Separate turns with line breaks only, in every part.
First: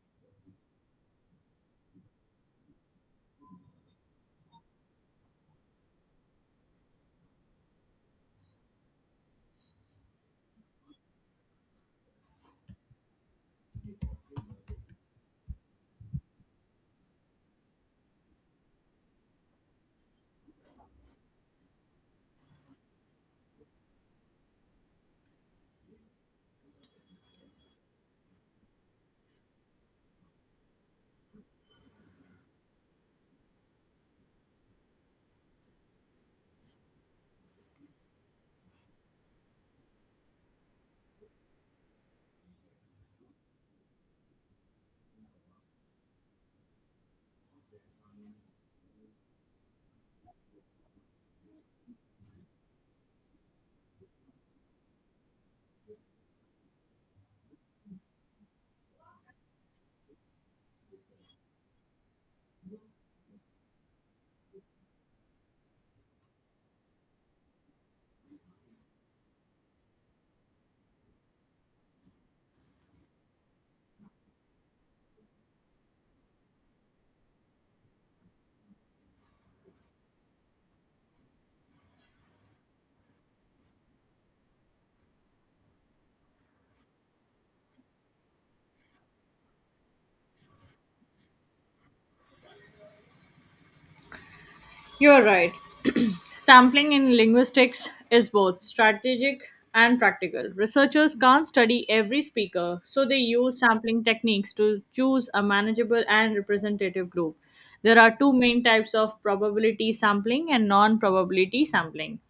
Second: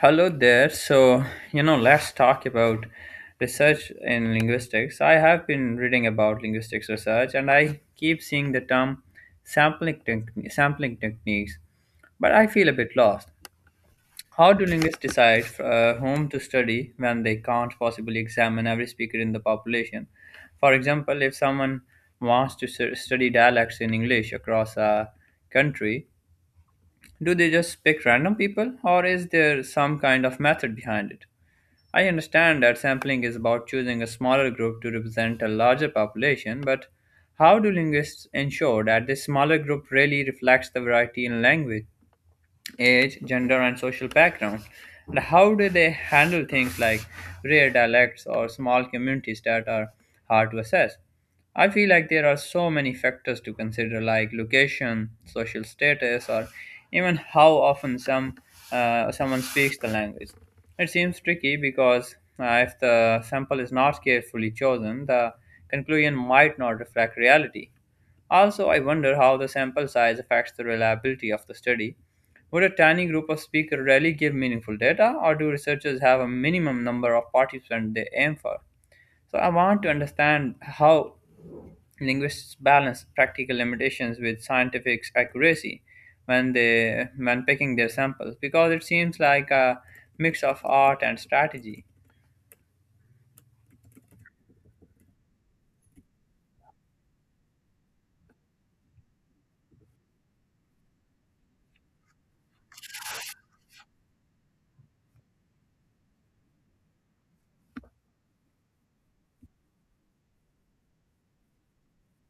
Hello there. Let's talk about research in linguistics. I have been reading about linguistics research and I keep seeing the term sampling techniques, but I feel a bit lost. How do linguists decide whom to study when they can't possibly examine every speaker in the population? For example, if someone wants to study dialects in English across a country, do they just pick random people or is there some kind of method behind it? I understand that sampling is about choosing a smaller group to represent a larger population, but how do linguists ensure that this smaller group really reflects the variety in language? Age, gender, and social background. And how do they handle things like rare dialects or small communities that are hard to assess? I feel like there are so many factors to consider, like location, social status, or even how often someone speaks the language. It seems tricky because if the sample is not carefully chosen, the conclusion might not reflect reality. Also, I wonder how the sample size affects the reliability of the study. Would a tiny group of speakers really give meaningful data, or do researchers have a minimum number of participants they aim for? So, I want to understand how linguists balance practical limitations with scientific accuracy when picking their samples, because it seems like a mix of art and strategy.
You're right. Sampling in linguistics is both strategic and practical. Researchers can't study every speaker, so they use sampling techniques to choose a manageable and representative group. There are two main types of probability sampling and non probability sampling.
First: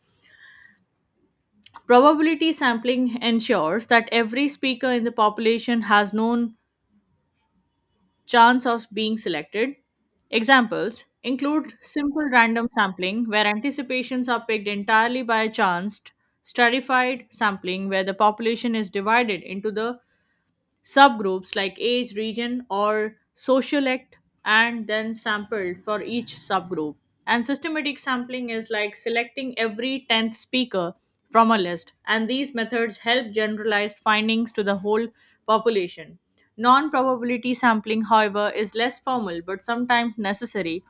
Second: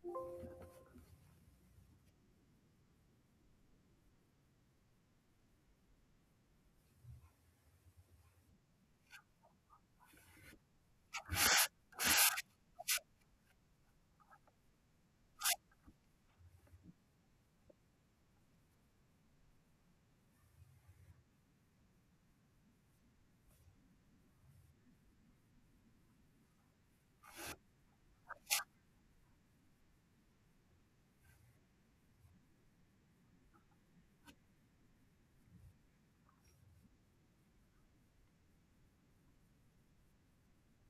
Probability sampling ensures that every speaker in the population has known chance of being selected. Examples include simple random sampling, where anticipations are picked entirely by chance, stratified sampling, where the population is divided into the subgroups like age, region, or social act, and then sampled for each subgroup. And systematic sampling is like selecting every 10th speaker from a list, and these methods help generalized findings to the whole population. Non probability sampling, however, is less formal but sometimes necessary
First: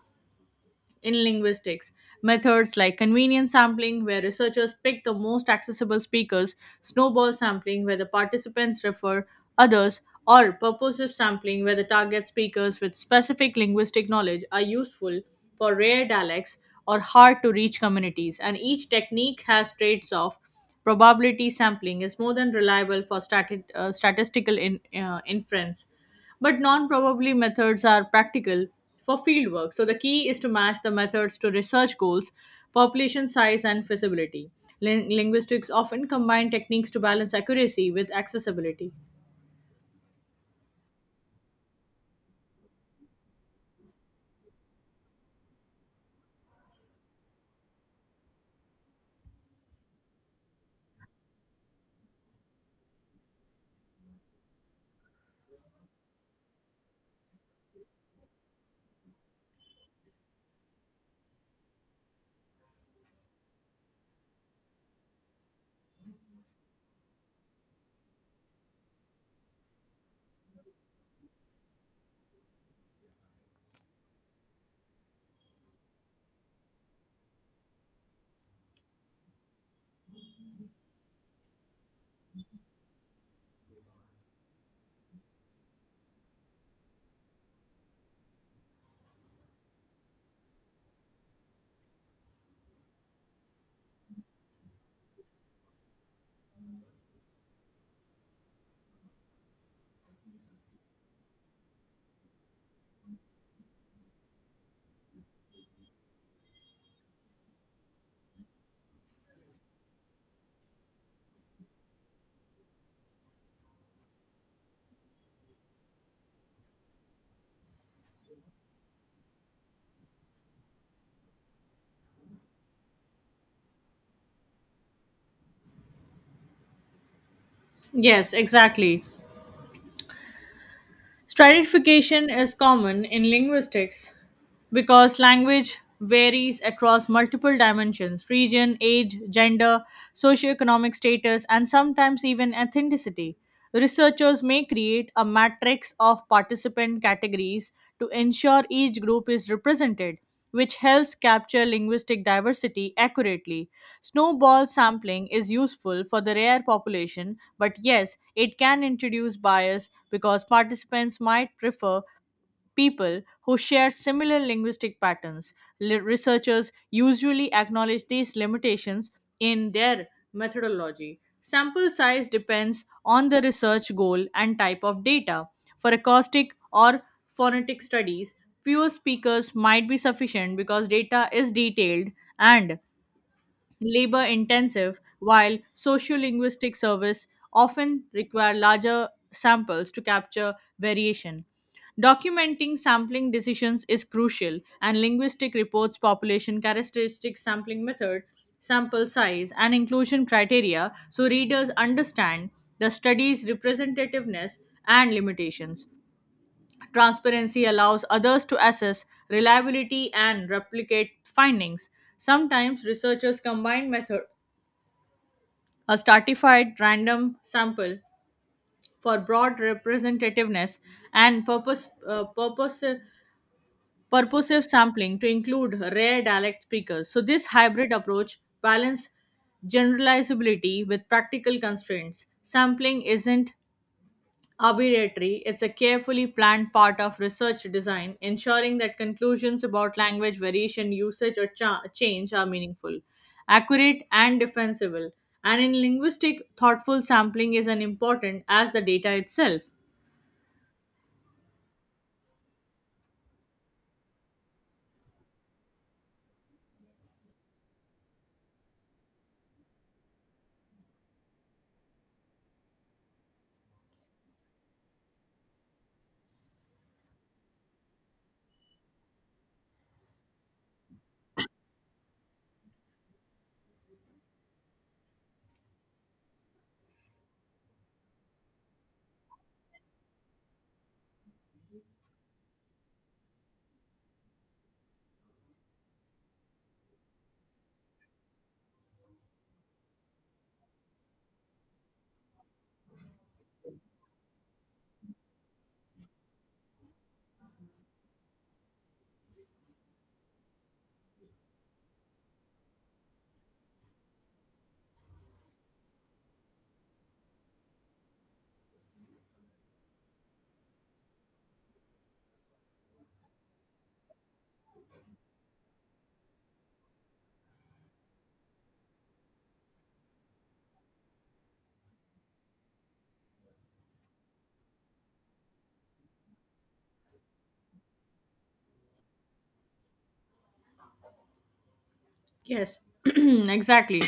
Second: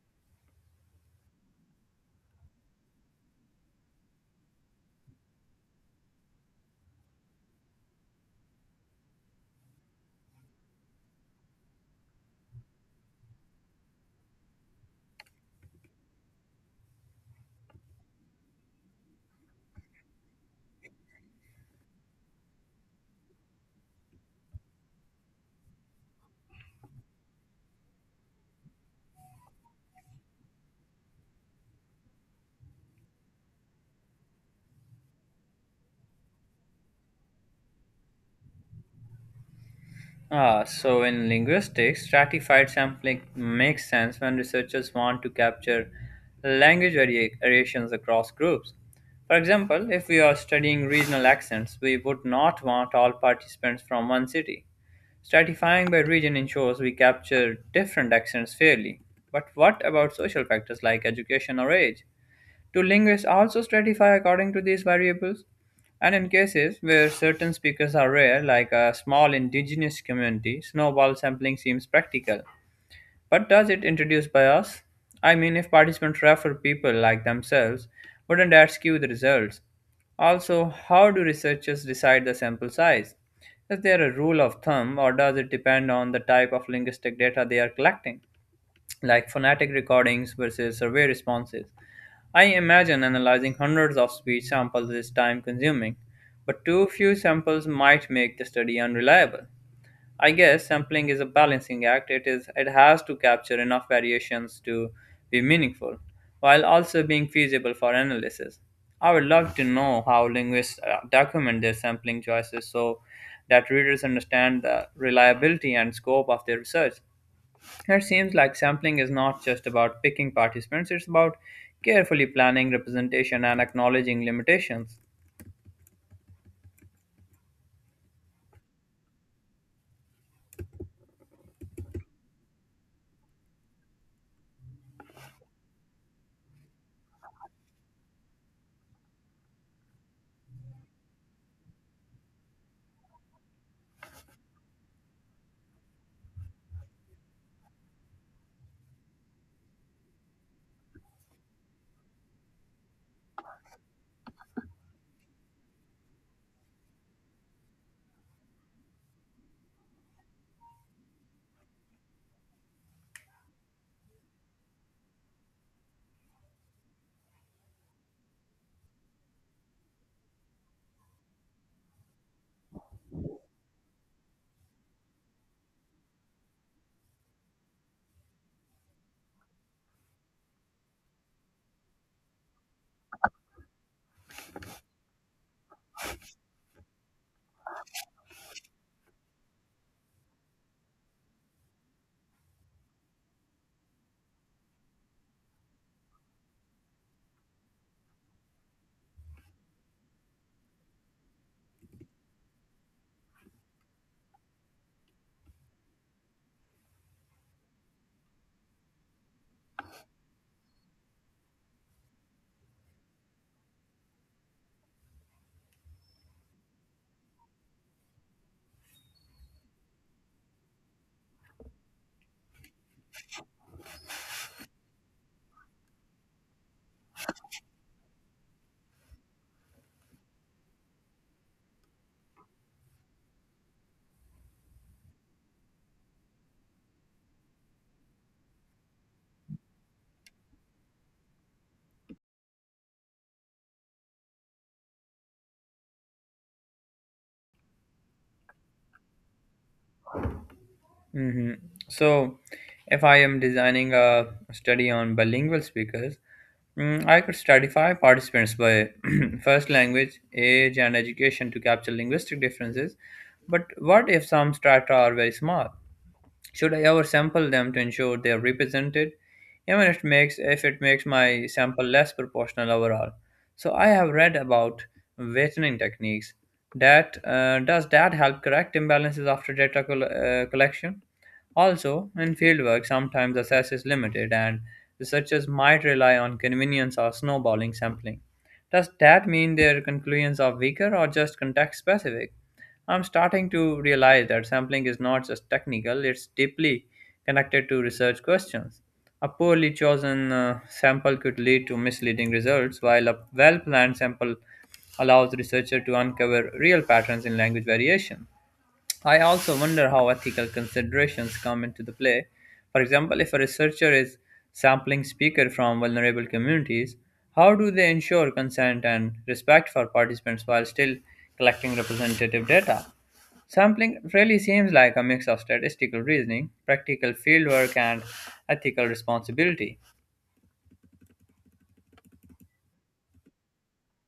in linguistics. Methods like convenient sampling, where researchers pick the most accessible speakers, snowball sampling, where the participants refer others, or purposive sampling, where the target speakers with specific linguistic knowledge are useful for rare dialects or hard to reach communities. And each technique has traits of probability sampling is more than reliable for statistical inference, but non probably methods are practical for fieldwork. So the key is to match the methods to research goals, population size, and feasibility. Linguistics often combine techniques to balance accuracy with accessibility.
Ah, so in linguistics, stratified sampling makes sense when researchers want to capture language variations across groups. For example, if we are studying regional accents, we would not want all participants from one city. Stratifying by region ensures we capture different accents fairly. But what about social factors like education or age? Do linguists also stratify according to these variables? And in cases where certain speakers are rare, like a small indigenous community, snowball sampling seems practical. But does it introduce bias? I mean, if participants refer people like themselves, wouldn't that skew the results? Also, how do researchers decide the sample size? Is there a rule of thumb, or does it depend on the type of linguistic data they are collecting, like phonetic recordings versus survey responses? I imagine analyzing hundreds of speech samples is time consuming, but too few samples might make the study unreliable. I guess sampling is a balancing act. It has to capture enough variations to be meaningful, while also being feasible for analysis. I would love to know how linguists document their sampling choices so that readers understand the reliability and scope of their research. It seems like sampling is not just about picking participants, it's about carefully planning representation and acknowledging limitations.
Yes, exactly. Stratification is common in linguistics because language varies across multiple dimensions region, age, gender, socioeconomic status, and sometimes even ethnicity. Researchers may create a matrix of participant categories to ensure each group is represented, which helps capture linguistic diversity accurately. Snowball sampling is useful for the rare population, but yes, it can introduce bias because participants might prefer people who share similar linguistic patterns. Researchers usually acknowledge these limitations in their methodology. Sample size depends on the research goal and type of data. For acoustic or phonetic studies, fewer speakers might be sufficient because data is detailed and labor intensive, while sociolinguistic service often require larger samples to capture variation. Documenting sampling decisions is crucial, and linguistic reports, population characteristics, sampling method, sample size, and inclusion criteria so readers understand the study's representativeness and limitations. Transparency allows others to assess reliability and replicate findings. Sometimes researchers combine method a stratified random sample for broad representativeness and purposive sampling to include rare dialect speakers. So this hybrid approach balances generalizability with practical constraints. Sampling isn't arbitrary, it's a carefully planned part of research design, ensuring that conclusions about language variation, usage, or change are meaningful, accurate, and defensible. And in linguistic, thoughtful sampling is as important as the data itself.
Hmm. So, if I am designing a study on bilingual speakers, I could stratify participants by first language, age, and education to capture linguistic differences. But what if some strata are very small? Should I ever sample them to ensure they are represented, even if it makes my sample less proportional overall? So I have read about weighting techniques. That Does that help correct imbalances after collection? Also, in fieldwork, sometimes access is limited, and researchers might rely on convenience or snowballing sampling. Does that mean their conclusions are weaker or just context specific? I'm starting to realize that sampling is not just technical, it's deeply connected to research questions. A poorly chosen sample could lead to misleading results, while a well planned sample allows researchers to uncover real patterns in language variation. I also wonder how ethical considerations come into the play. For example, if a researcher is sampling speakers from vulnerable communities, how do they ensure consent and respect for participants while still collecting representative data? Sampling really seems like a mix of statistical reasoning, practical fieldwork, and ethical responsibility.
Yes, exactly.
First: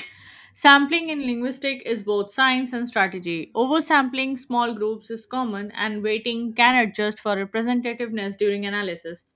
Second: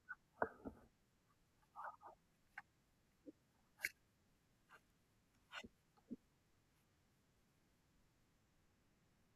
Sampling in linguistic is both science and strategy. Oversampling small groups is common, and weighting can adjust for representativeness during analysis.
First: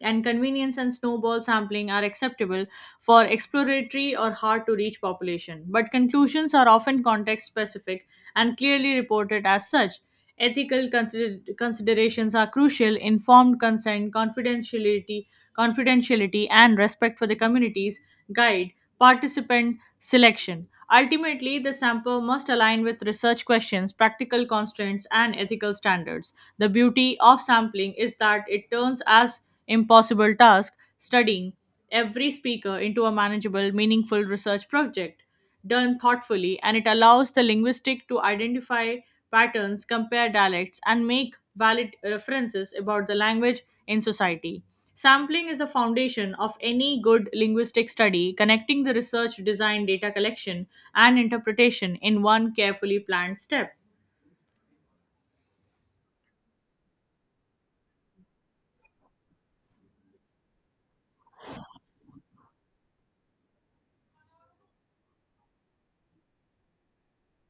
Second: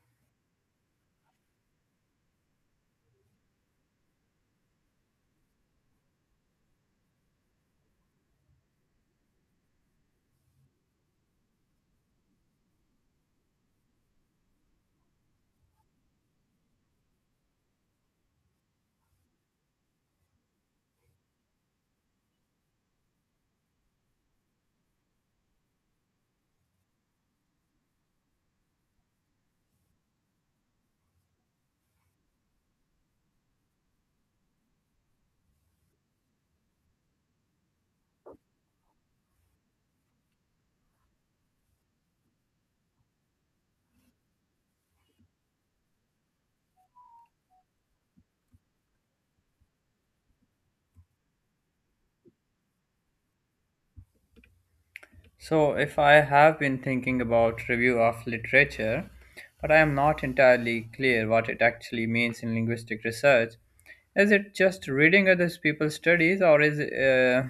And convenience and snowball sampling are acceptable for exploratory or hard to reach population, but conclusions are often context specific and clearly reported as such. Ethical considerations are crucial. Informed consent, confidentiality, confidentiality, and respect for the communities guide participant selection. Ultimately, the sample must align with research questions, practical constraints, and ethical standards. The beauty of sampling is that it turns as impossible task studying every speaker into a manageable, meaningful research project done thoughtfully, and it allows the linguistic to identify patterns, compare dialects, and make valid references about the language in society. Sampling is the foundation of any good linguistic study, connecting the research, design, data collection, and interpretation in one carefully planned step.
So, if I have been thinking about review of literature, but I am not entirely clear what it actually means in linguistic research. Is it just reading other people's studies,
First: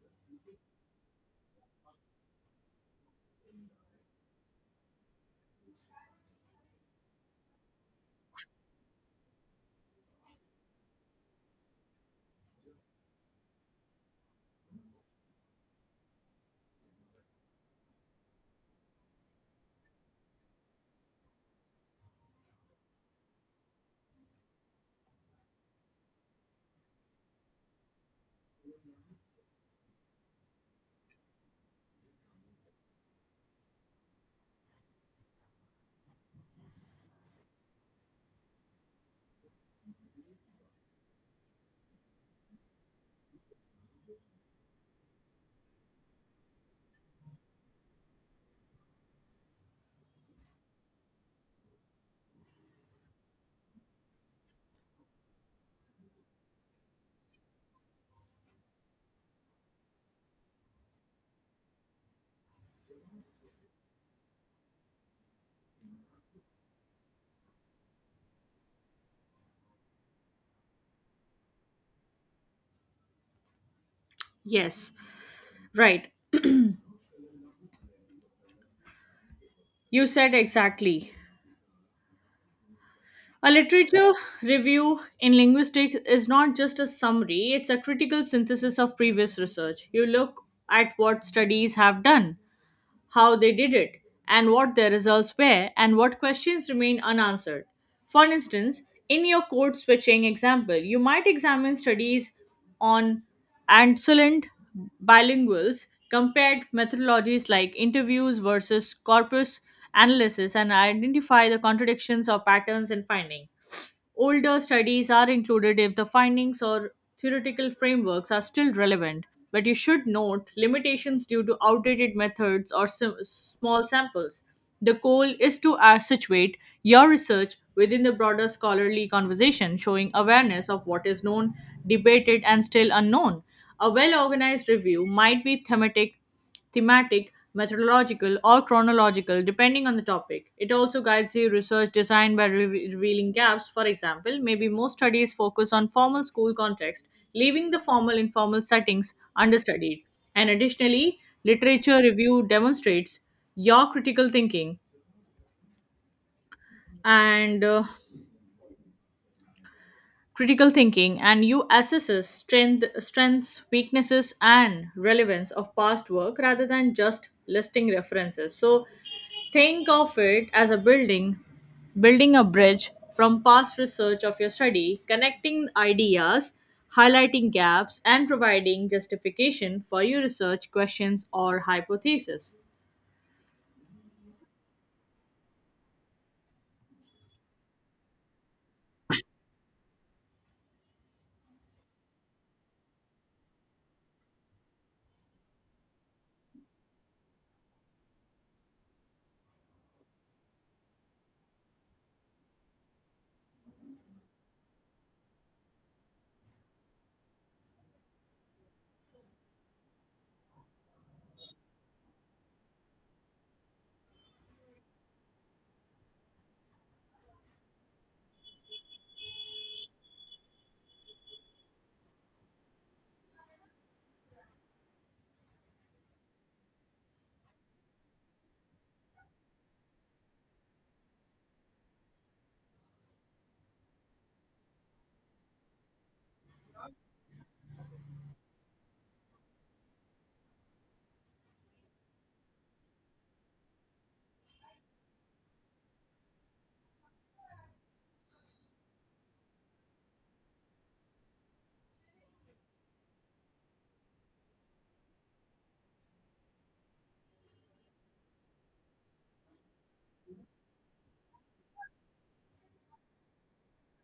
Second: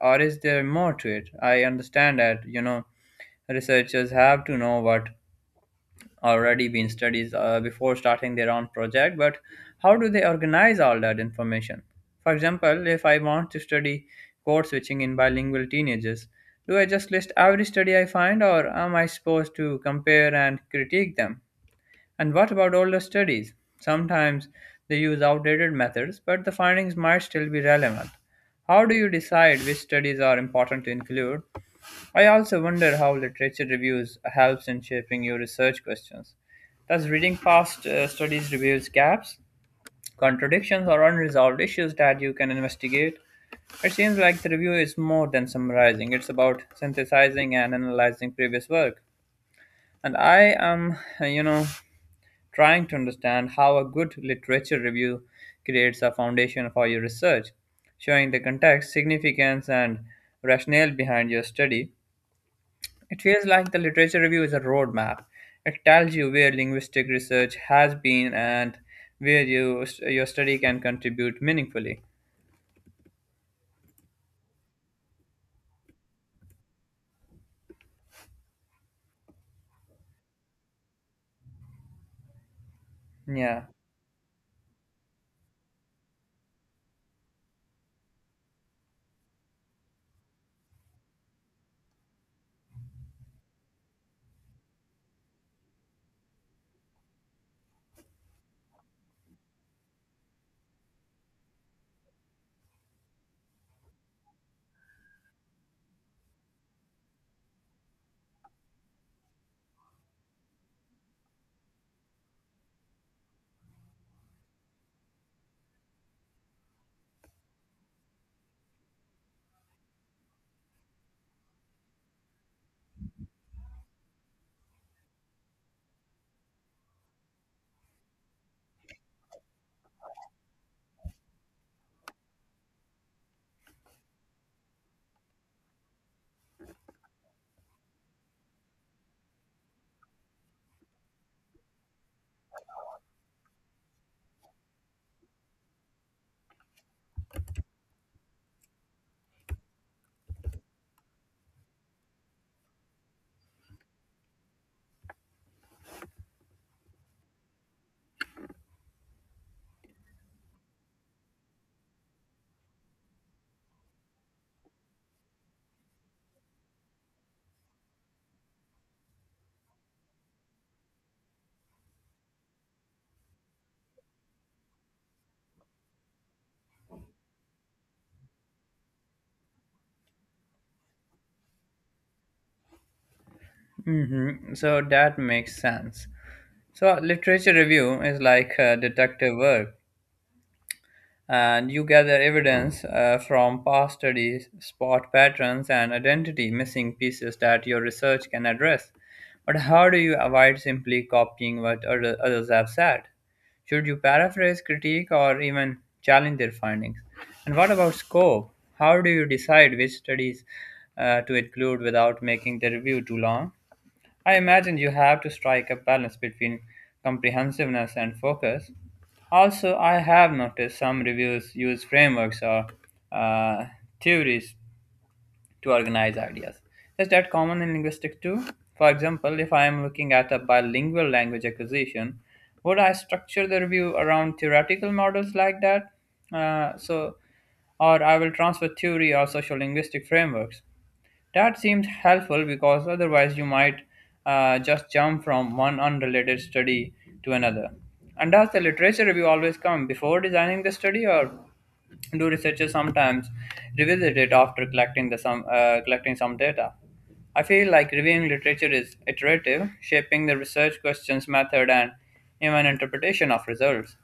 or is there more to it? I understand that researchers have to know what already been studied before starting their own project, but how do they organize all that information? For example, if I want to study code switching in bilingual teenagers, do I just list every study I find or am I supposed to compare and critique them? And what about older studies? Sometimes they use outdated methods, but the findings might still be relevant. How do you decide which studies are important to include? I also wonder how literature reviews helps in shaping your research questions. Does reading past studies reveals gaps, contradictions, or unresolved issues that you can investigate? It seems like the review is more than summarizing. It's about synthesizing and analyzing previous work. And I am, you know, trying to understand how a good literature review creates a foundation for your research, showing the context, significance, and rationale behind your study. It feels like the literature review is a roadmap. It tells you where linguistic research has been and where your study can contribute meaningfully.
Yes, right. You said exactly. A
Yeah.
literature review in linguistics is not just a summary, it's a critical synthesis of previous research. You look at what studies have done, how they did it, and what their results were, and what questions remain unanswered. For instance, in your code switching example, you might examine studies on Ansolent bilinguals compared methodologies like interviews versus corpus analysis and identify the contradictions or patterns in finding. Older studies are included if the findings or theoretical frameworks are still relevant, but you should note limitations due to outdated methods or small samples. The goal is to situate your research within the broader scholarly conversation, showing awareness of what is known, debated, and still unknown. A well organized review might be thematic, methodological, or chronological, depending on the topic. It also guides your research design by revealing gaps. For example, maybe most studies focus on formal school context, leaving the formal informal settings understudied. And additionally, literature review demonstrates your critical thinking and critical thinking, and you assesses strengths, weaknesses, and relevance of past work rather than just listing references. So think of it as a building building a bridge from past research of your study, connecting ideas, highlighting gaps, and providing justification for your research questions or hypothesis.
Hmm. So that makes sense. So literature review is like detective work, and you gather evidence from past studies, spot patterns, and identity missing pieces that your research can address. But how do you avoid simply copying what others have said? Should you paraphrase, critique, or even challenge their findings? And what about scope? How do you decide which studies to include without making the review too long? I imagine you have to strike a balance between comprehensiveness and focus. Also, I have noticed some reviews use frameworks or uh, theories to organize ideas. Is that common in linguistics too? For example, if I am looking at a bilingual language acquisition, would I structure the review around theoretical models like that? Uh, so, or I will transfer theory or social linguistic frameworks. That seems helpful because otherwise you might just jump from one unrelated study to another. And does the literature review always come before designing the study, or do researchers sometimes revisit it after collecting some data? I feel like reviewing literature is iterative, shaping the research questions, method, and even interpretation of results.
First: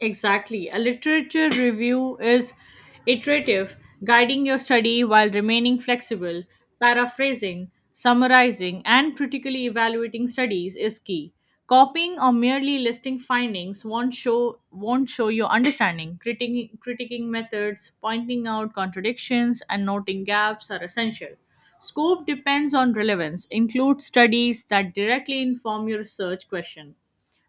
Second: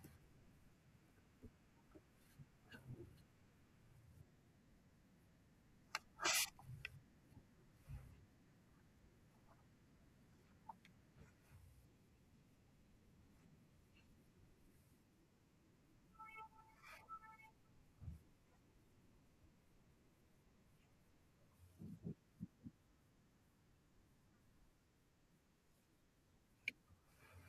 Exactly. A literature review is iterative, guiding your study while remaining flexible. Paraphrasing, summarizing, and critically evaluating studies is key. Copying or merely listing findings won't show your understanding. Critiquing methods, pointing out contradictions, and noting gaps are essential. Scope depends on relevance. Include studies that directly inform your research question,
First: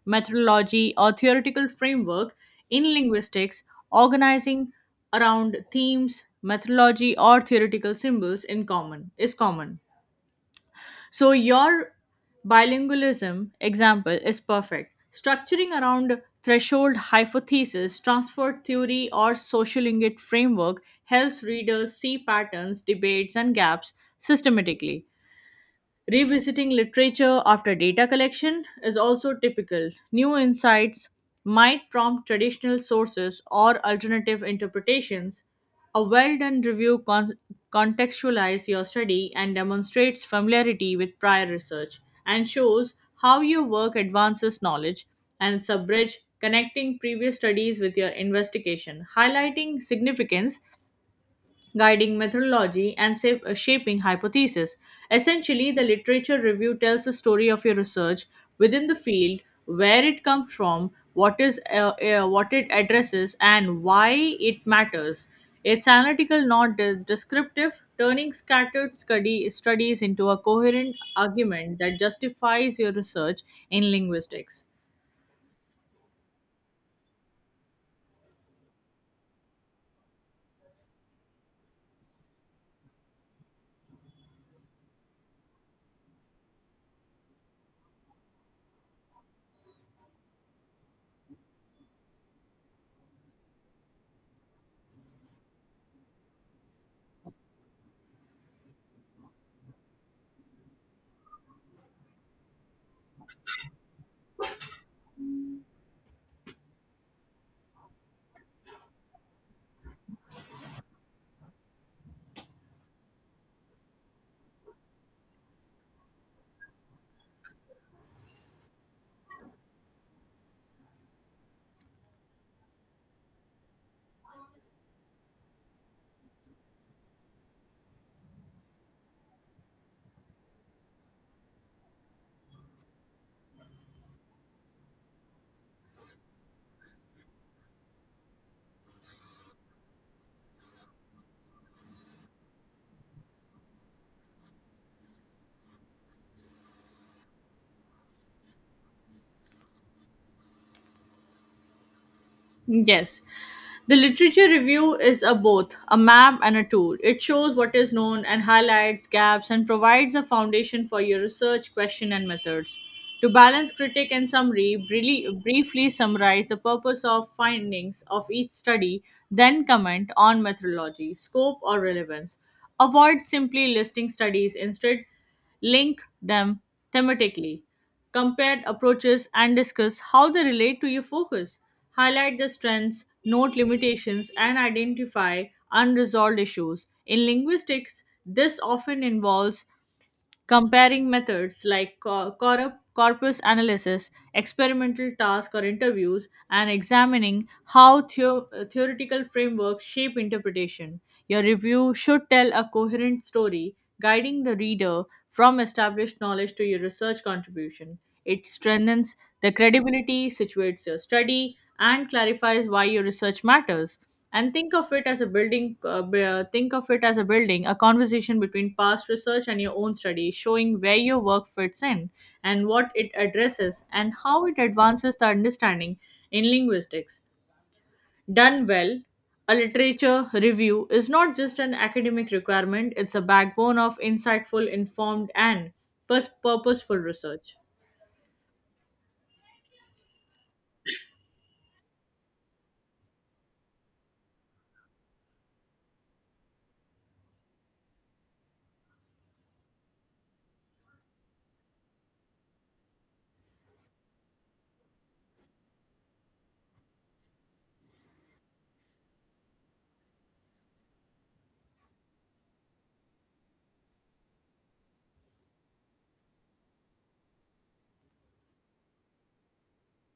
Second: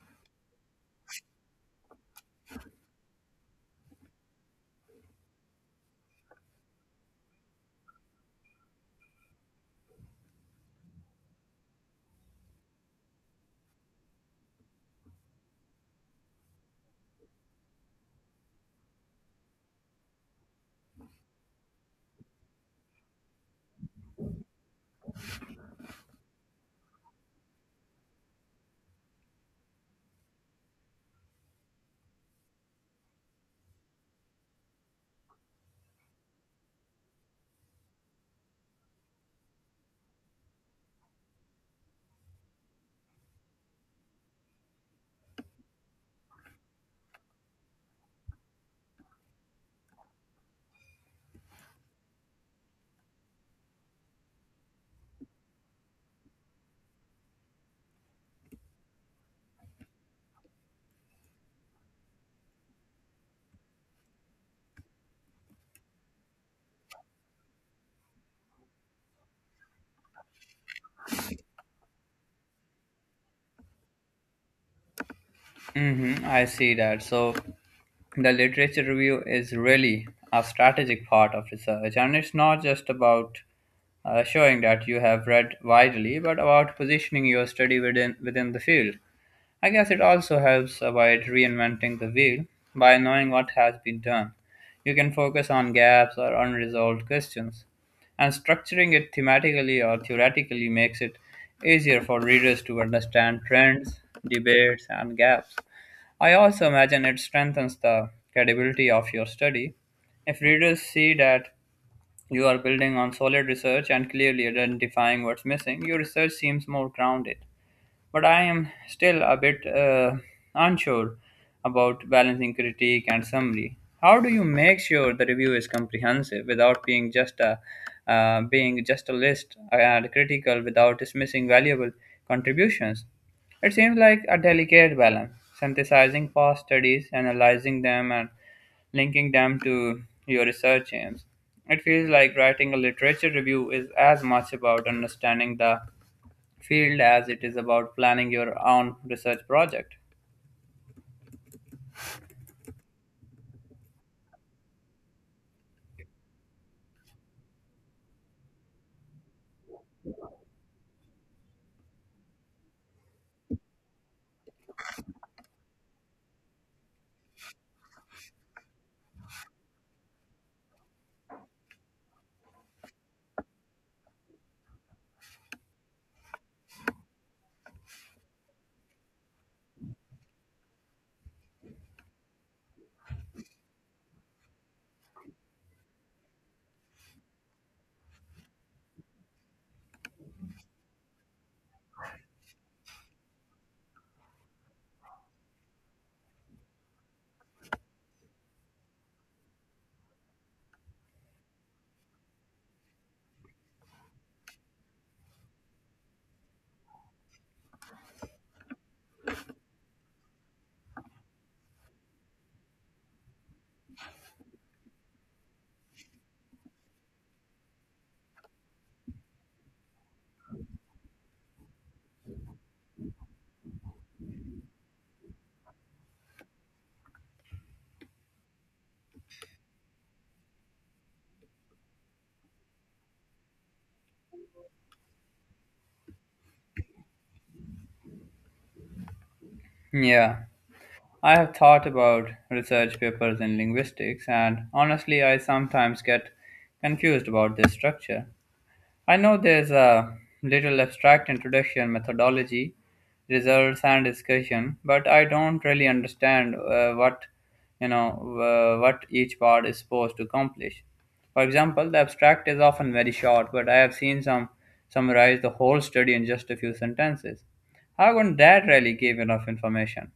methodology, or theoretical framework. In linguistics, organizing around themes, methodology, or theoretical symbols in common is common. So your bilingualism example is perfect. Structuring around threshold hypothesis, transfer theory, or sociolinguistic framework helps readers see patterns, debates, and gaps systematically. Revisiting literature after data collection is also typical. New insights might prompt traditional sources or alternative interpretations. A well done review contextualizes your study and demonstrates familiarity with prior research and shows how your work advances knowledge. And it's a bridge connecting previous studies with your investigation, highlighting significance, guiding methodology, and shaping hypotheses. Essentially, the literature review tells the story of your research within the field, where it comes from, what it addresses, and why it matters. It's analytical, not descriptive, turning scattered studies into a coherent argument that justifies your research in linguistics.
Hmm, I see that. So the literature review is really a strategic part of research, and it's not just about showing that you have read widely, but about positioning your study within the field. I guess it also helps avoid reinventing the wheel by knowing what has been done. You can focus on gaps or unresolved questions, and structuring it thematically or theoretically makes it easier for readers to understand trends, debates, and gaps. I also imagine it strengthens the credibility of your study. If readers see that you are building on solid research and clearly identifying what's missing, your research seems more grounded. But I am still a bit unsure about balancing critique and summary. How do you make sure the review is comprehensive without being just a list, and critical without dismissing valuable contributions? It seems like a delicate balance, synthesizing past studies, analyzing them, and linking them to your research aims. It feels like writing a literature review is as much about understanding the field as it is about planning your own research project.
Yes. The literature review is a both a map and a tool. It shows what is known and highlights gaps and provides a foundation for your research question and methods. To balance critic and summary, briefly summarize the purpose of findings of each study, then comment on methodology, scope, or relevance. Avoid simply listing studies. Instead, link them thematically, compare approaches, and discuss how they relate to your focus. Highlight the strengths, note limitations, and identify unresolved issues. In linguistics, this often involves comparing methods like corpus analysis, experimental tasks, or interviews, and examining how theoretical frameworks shape interpretation. Your review should tell a coherent story, guiding the reader from established knowledge to your research contribution. It strengthens the credibility, situates your study, and clarifies why your research matters. And think of it as think of it as a building a conversation between past research and your own study, showing where your work fits in, and what it addresses, and how it advances the understanding in linguistics. Done well, a literature review is not just an academic requirement, it's a backbone of insightful, informed, and purposeful research.
Yeah, I have thought about research papers in linguistics, and honestly, I sometimes get confused about this structure. I know there's a little abstract introduction, methodology, results, and discussion, but I don't really understand what you know what each part is supposed to accomplish. For example, the abstract is often very short, but I have seen some summarize the whole study in just a few sentences. However, that rarely gave enough information.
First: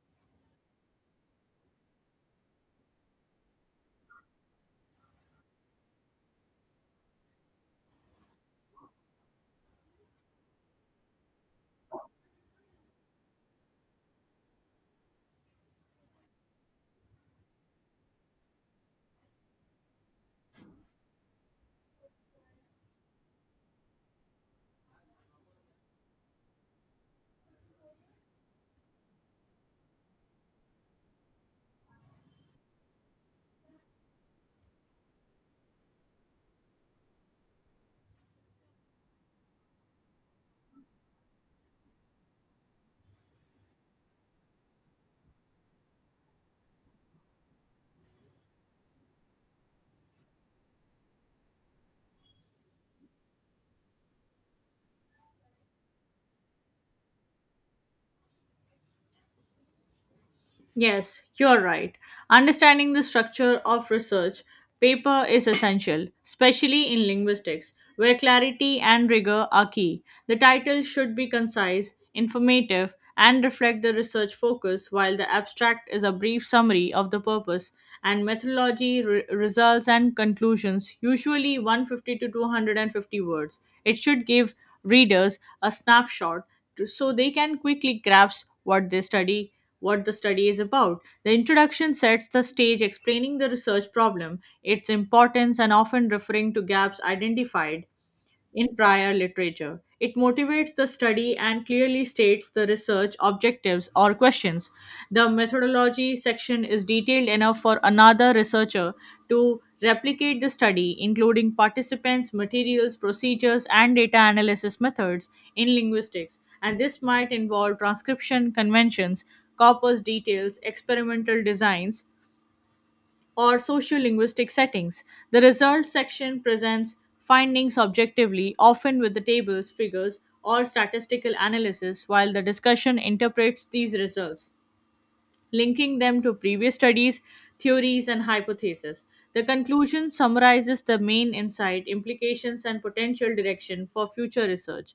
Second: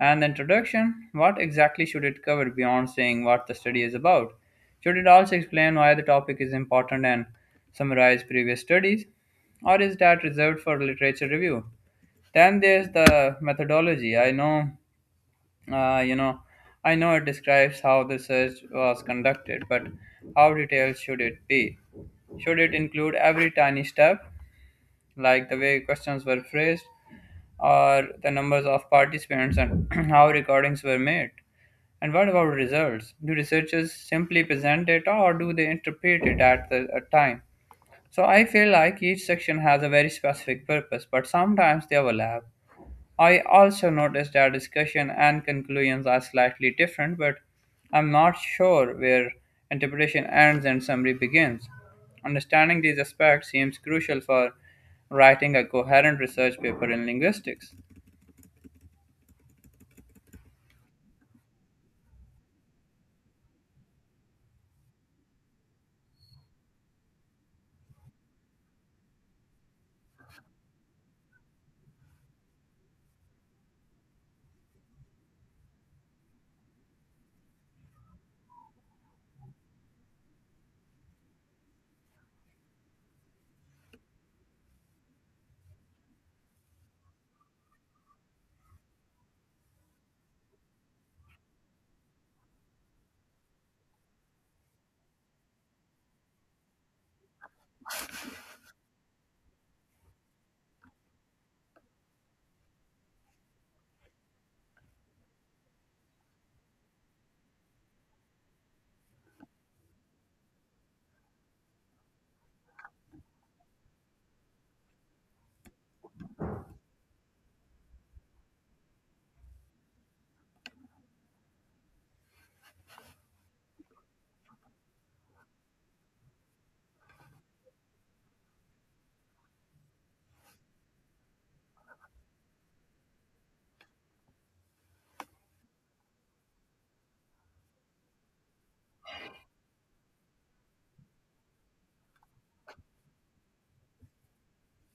And the introduction, what exactly should it cover beyond saying what the study is about? Should it also explain why the topic is important and summarize previous studies? Or is that reserved for literature review? Then there's the methodology. Uh, you know, I know it describes how the search was conducted, but how detailed should it be? Should it include every tiny step, like the way questions were phrased or the numbers of participants and how recordings were made? And what about results? Do researchers simply present data or do they interpret it at the a time? So I feel like each section has a very specific purpose, but sometimes they overlap. I also noticed that discussion and conclusions are slightly different, but I'm not sure where interpretation ends and summary begins. Understanding these aspects seems crucial for writing a coherent research paper in linguistics.
Yes, you're right. Understanding the structure of research paper is essential, especially in linguistics, where clarity and rigor are key. The title should be concise, informative, and reflect the research focus, while the abstract is a brief summary of the purpose and methodology, results, and conclusions, usually 150 to 250 words. It should give readers a snapshot so they can quickly grasp what the study is about. The introduction sets the stage explaining the research problem, its importance, and often referring to gaps identified in prior literature. It motivates the study and clearly states the research objectives or questions. The methodology section is detailed enough for another researcher to replicate the study, including participants, materials, procedures, and data analysis methods in linguistics. And this might involve transcription conventions, corpus details, experimental designs, or sociolinguistic settings. The results section presents findings objectively, often with the tables, figures, or statistical analysis, while the discussion interprets these results, linking them to previous studies, theories, and hypotheses. The conclusion summarizes the main insight, implications, and potential direction for future research.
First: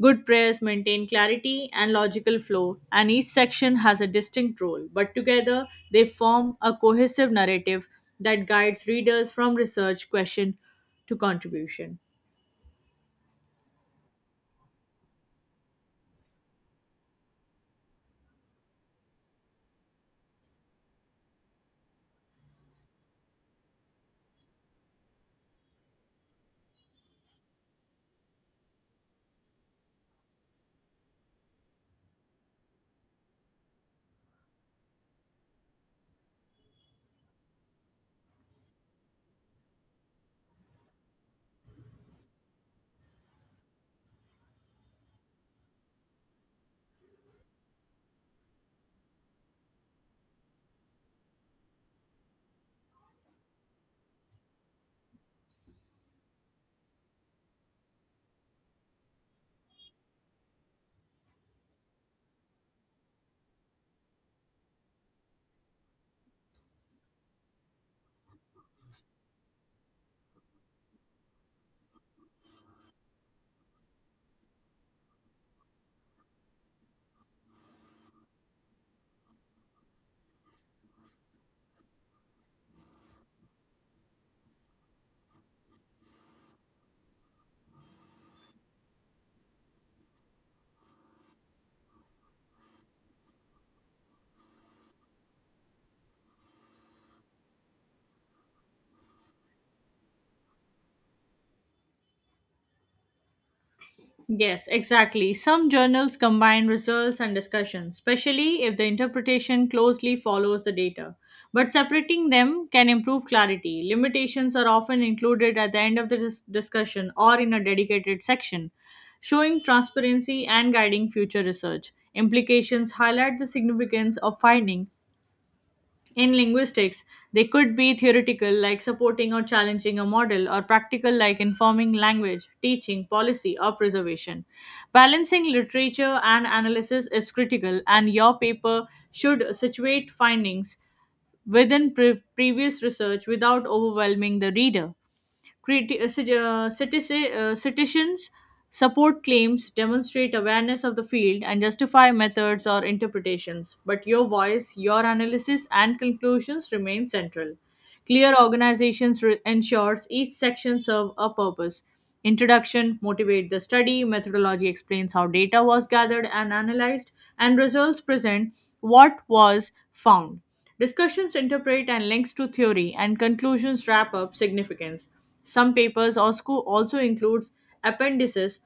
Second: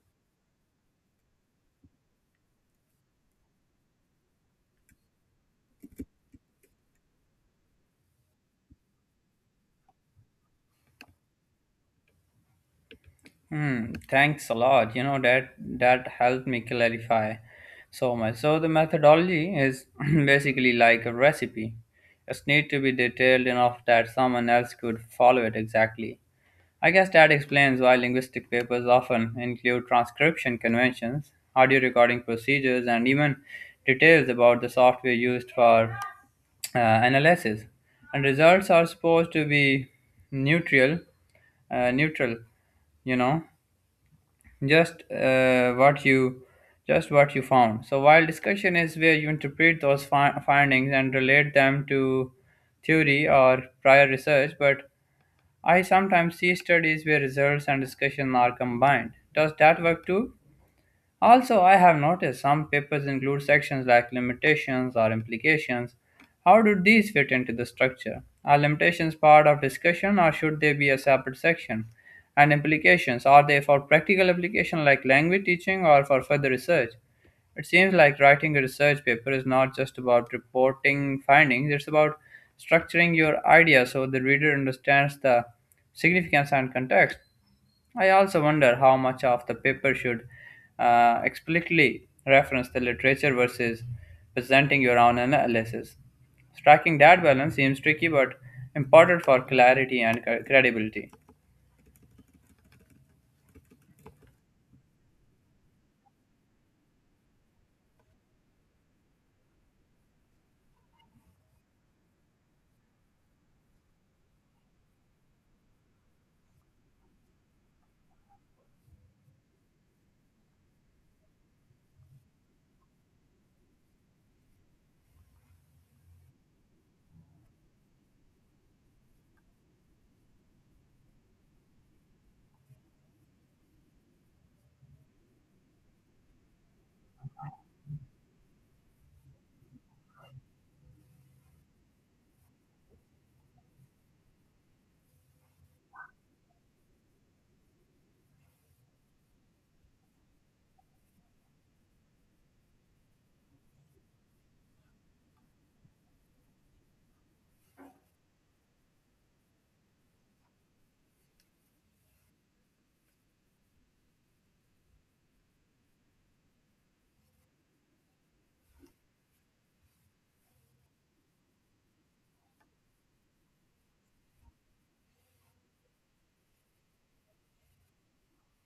Good prayers maintain clarity and logical flow, and each section has a distinct role, but together they form a cohesive narrative that guides readers from research question to contribution.
Hmm, thanks a lot. You know that helped me clarify so much. So the methodology is basically like a recipe. It's need to be detailed enough that someone else could follow it exactly. I guess that explains why linguistic papers often include transcription conventions, audio recording procedures, and even details about the software used for analysis. And results are supposed to be neutral, neutral, you know, just uh, what you just what you found. So while discussion is where you interpret those findings and relate them to theory or prior research, but I sometimes see studies where results and discussion are combined. Does that work too? Also, I have noticed some papers include sections like limitations or implications. How do these fit into the structure? Are limitations part of discussion or should they be a separate section? And implications, are they for practical application like language teaching or for further research? It seems like writing a research paper is not just about reporting findings, it's about structuring your idea so the reader understands the significance and context. I also wonder how much of the paper should explicitly reference the literature versus presenting your own analysis. Striking that balance seems tricky but important for clarity and credibility.
Yes, exactly. Some journals combine results and discussions, especially if the interpretation closely follows the data. But separating them can improve clarity. Limitations are often included at the end of the discussion or in a dedicated section, showing transparency and guiding future research. Implications highlight the significance of findings in linguistics. They could be theoretical, like supporting or challenging a model, or practical, like informing language, teaching, policy, or preservation. Balancing literature and analysis is critical, and your paper should situate findings within previous research without overwhelming the reader. Citizens support claims, demonstrate awareness of the field, and justify methods or interpretations. But your voice, your analysis, and conclusions remain central. Clear organizations ensures each section serve a purpose. Introduction motivate the study, methodology explains how data was gathered and analyzed, and results present what was found. Discussions interpret and links to theory, and conclusions wrap up significance. Also includes appendices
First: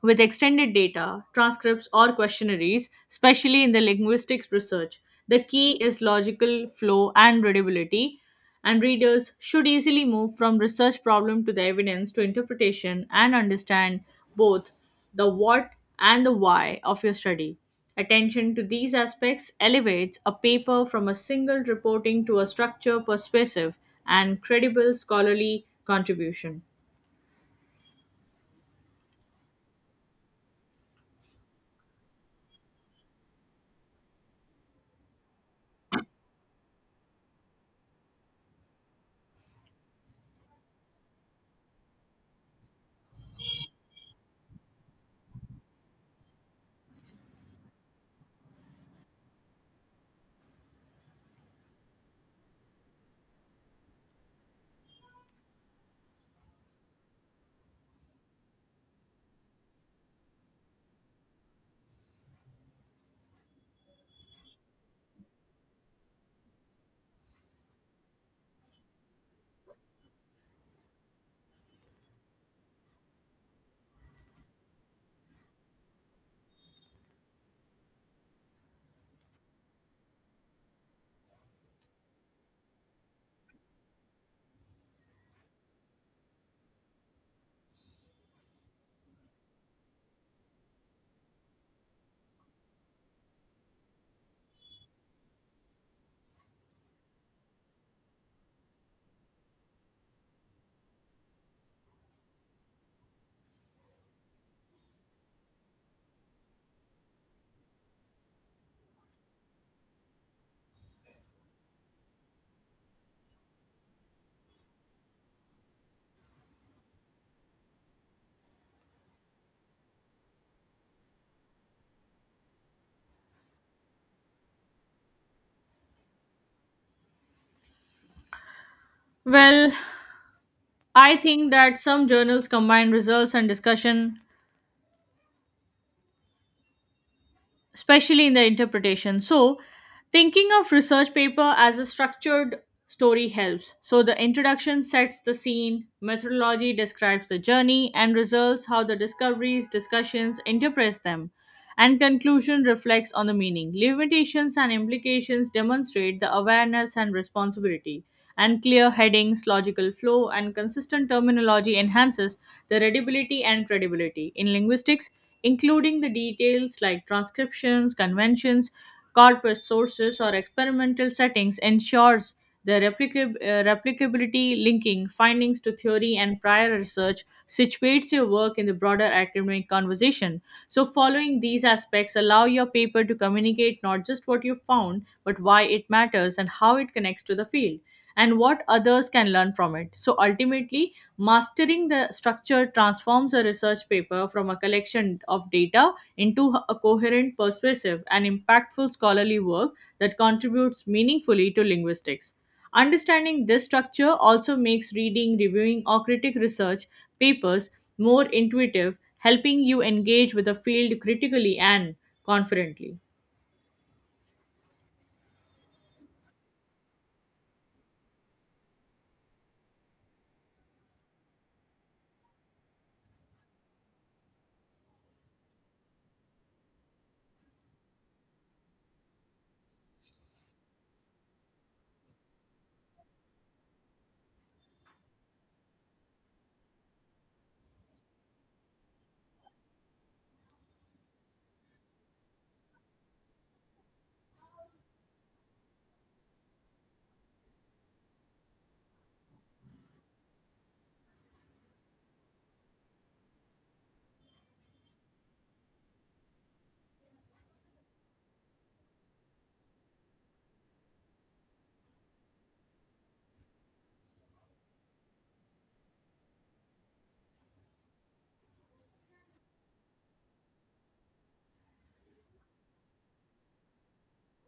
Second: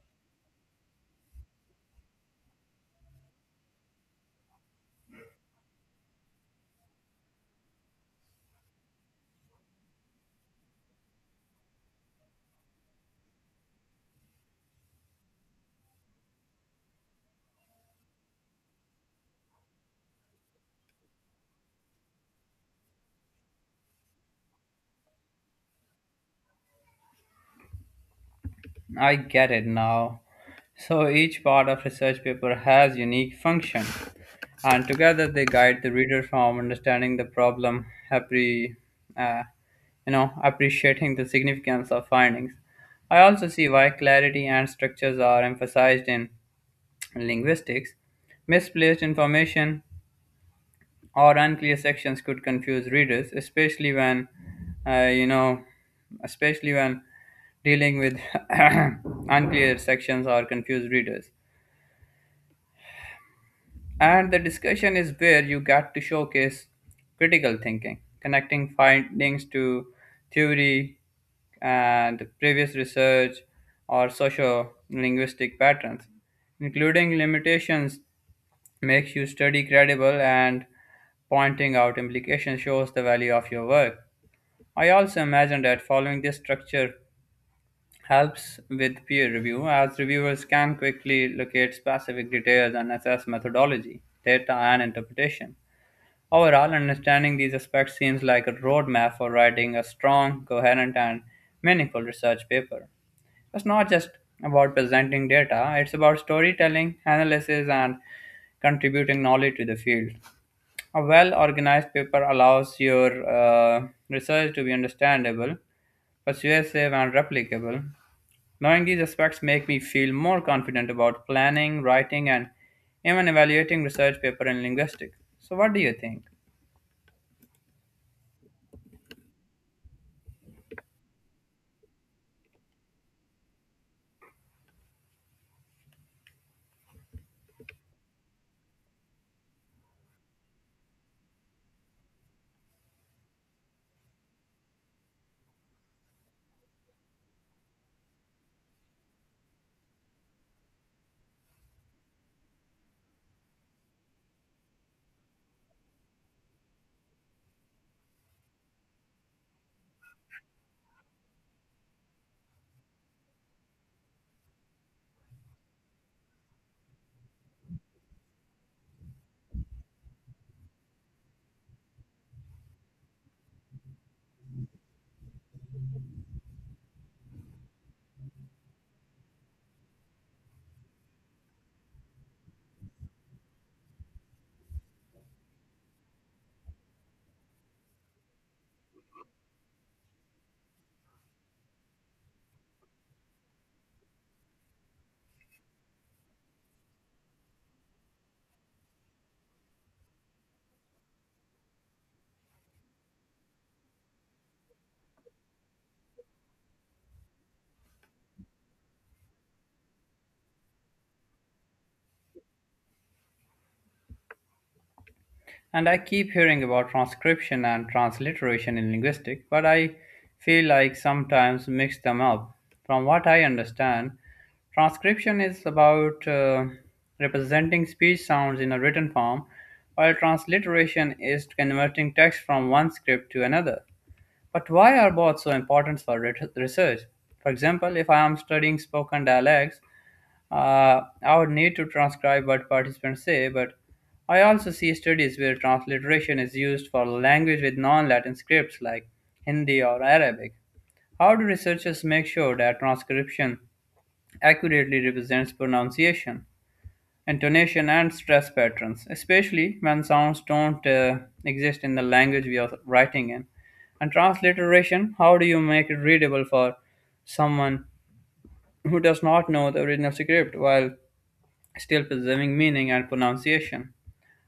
with extended data, transcripts, or questionnaires, especially in the linguistics research. The key is logical flow and readability, and readers should easily move from research problem to the evidence to interpretation and understand both the what and the why of your study. Attention to these aspects elevates a paper from a single reporting to a structured, persuasive, and credible scholarly contribution.
I get it now. So each part of research paper has unique function, and together they guide the reader from understanding the problem, appre- uh, appreciating the significance of findings. I also see why clarity and structures are emphasized in linguistics. Misplaced information or unclear sections could confuse readers, uh, you know, especially when dealing with unclear sections or confused readers. And the discussion is where you get to showcase critical thinking, connecting findings to theory and previous research or socio linguistic patterns, including limitations makes you study credible and pointing out implications shows the value of your work. I also imagine that following this structure helps with peer review as reviewers can quickly locate specific details and assess methodology, data, and interpretation. Overall, understanding these aspects seems like a roadmap for writing a strong, coherent, and meaningful research paper. It's not just about presenting data, it's about storytelling, analysis, and contributing knowledge to the field. A well organized paper allows your research to be understandable, persuasive, and replicable, knowing these aspects make me feel more confident about planning, writing, and even evaluating research paper in linguistics. So what do you think?
Well, I think that some journals combine results and discussion, especially in the interpretation. So, thinking of research paper as a structured story helps. So, the introduction sets the scene, methodology describes the journey, and results how the discoveries, discussions interprets them, and conclusion reflects on the meaning. Limitations and implications demonstrate the awareness and responsibility. And clear headings, logical flow, and consistent terminology enhances the readability and credibility. In linguistics, including the details like transcriptions, conventions, corpus sources, or experimental settings ensures the replicability, linking findings to theory and prior research situates your work in the broader academic conversation. So following these aspects allow your paper to communicate not just what you found, but why it matters and how it connects to the field, and what others can learn from it. So ultimately, mastering the structure transforms a research paper from a collection of data into a coherent, persuasive, and impactful scholarly work that contributes meaningfully to linguistics. Understanding this structure also makes reading, reviewing, or critic research papers more intuitive, helping you engage with the field critically and confidently.
And I keep hearing about transcription and transliteration in linguistics, but I feel like sometimes mix them up. From what I understand, transcription is about representing speech sounds in a written form, while transliteration is converting text from one script to another. But why are both so important for research? For example, if I am studying spoken dialects, I would need to transcribe what participants say, but I also see studies where transliteration is used for language with non Latin scripts like Hindi or Arabic. How do researchers make sure that transcription accurately represents pronunciation? Intonation and stress patterns, especially when sounds don't exist in the language we are writing in. And transliteration, how do you make it readable for someone who does not know the original script while still preserving meaning and pronunciation?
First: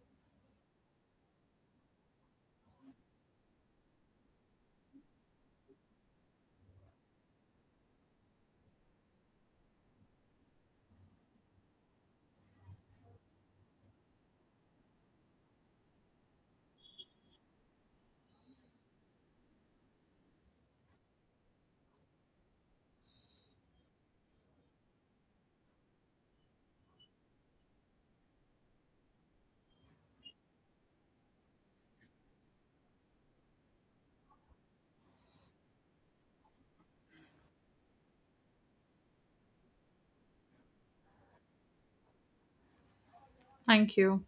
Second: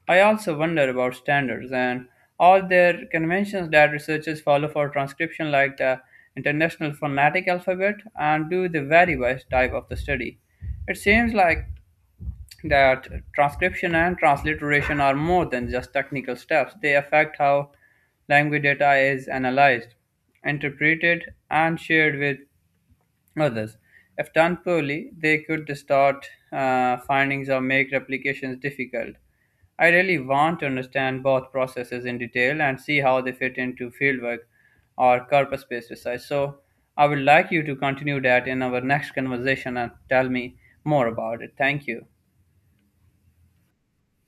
I also wonder about standards and all their conventions that researchers follow for transcription, like the International Phonetic Alphabet, and do they vary by type of the study? It seems like that transcription and transliteration are more than just technical steps. They affect how language data is analyzed, interpreted, and shared with others. If done poorly, they could distort findings or make replications difficult. I really want to understand both processes in detail and see how they fit into fieldwork or corpus based research. So, I would like you to continue that in our next conversation and tell me more about it. Thank you.
Thank you.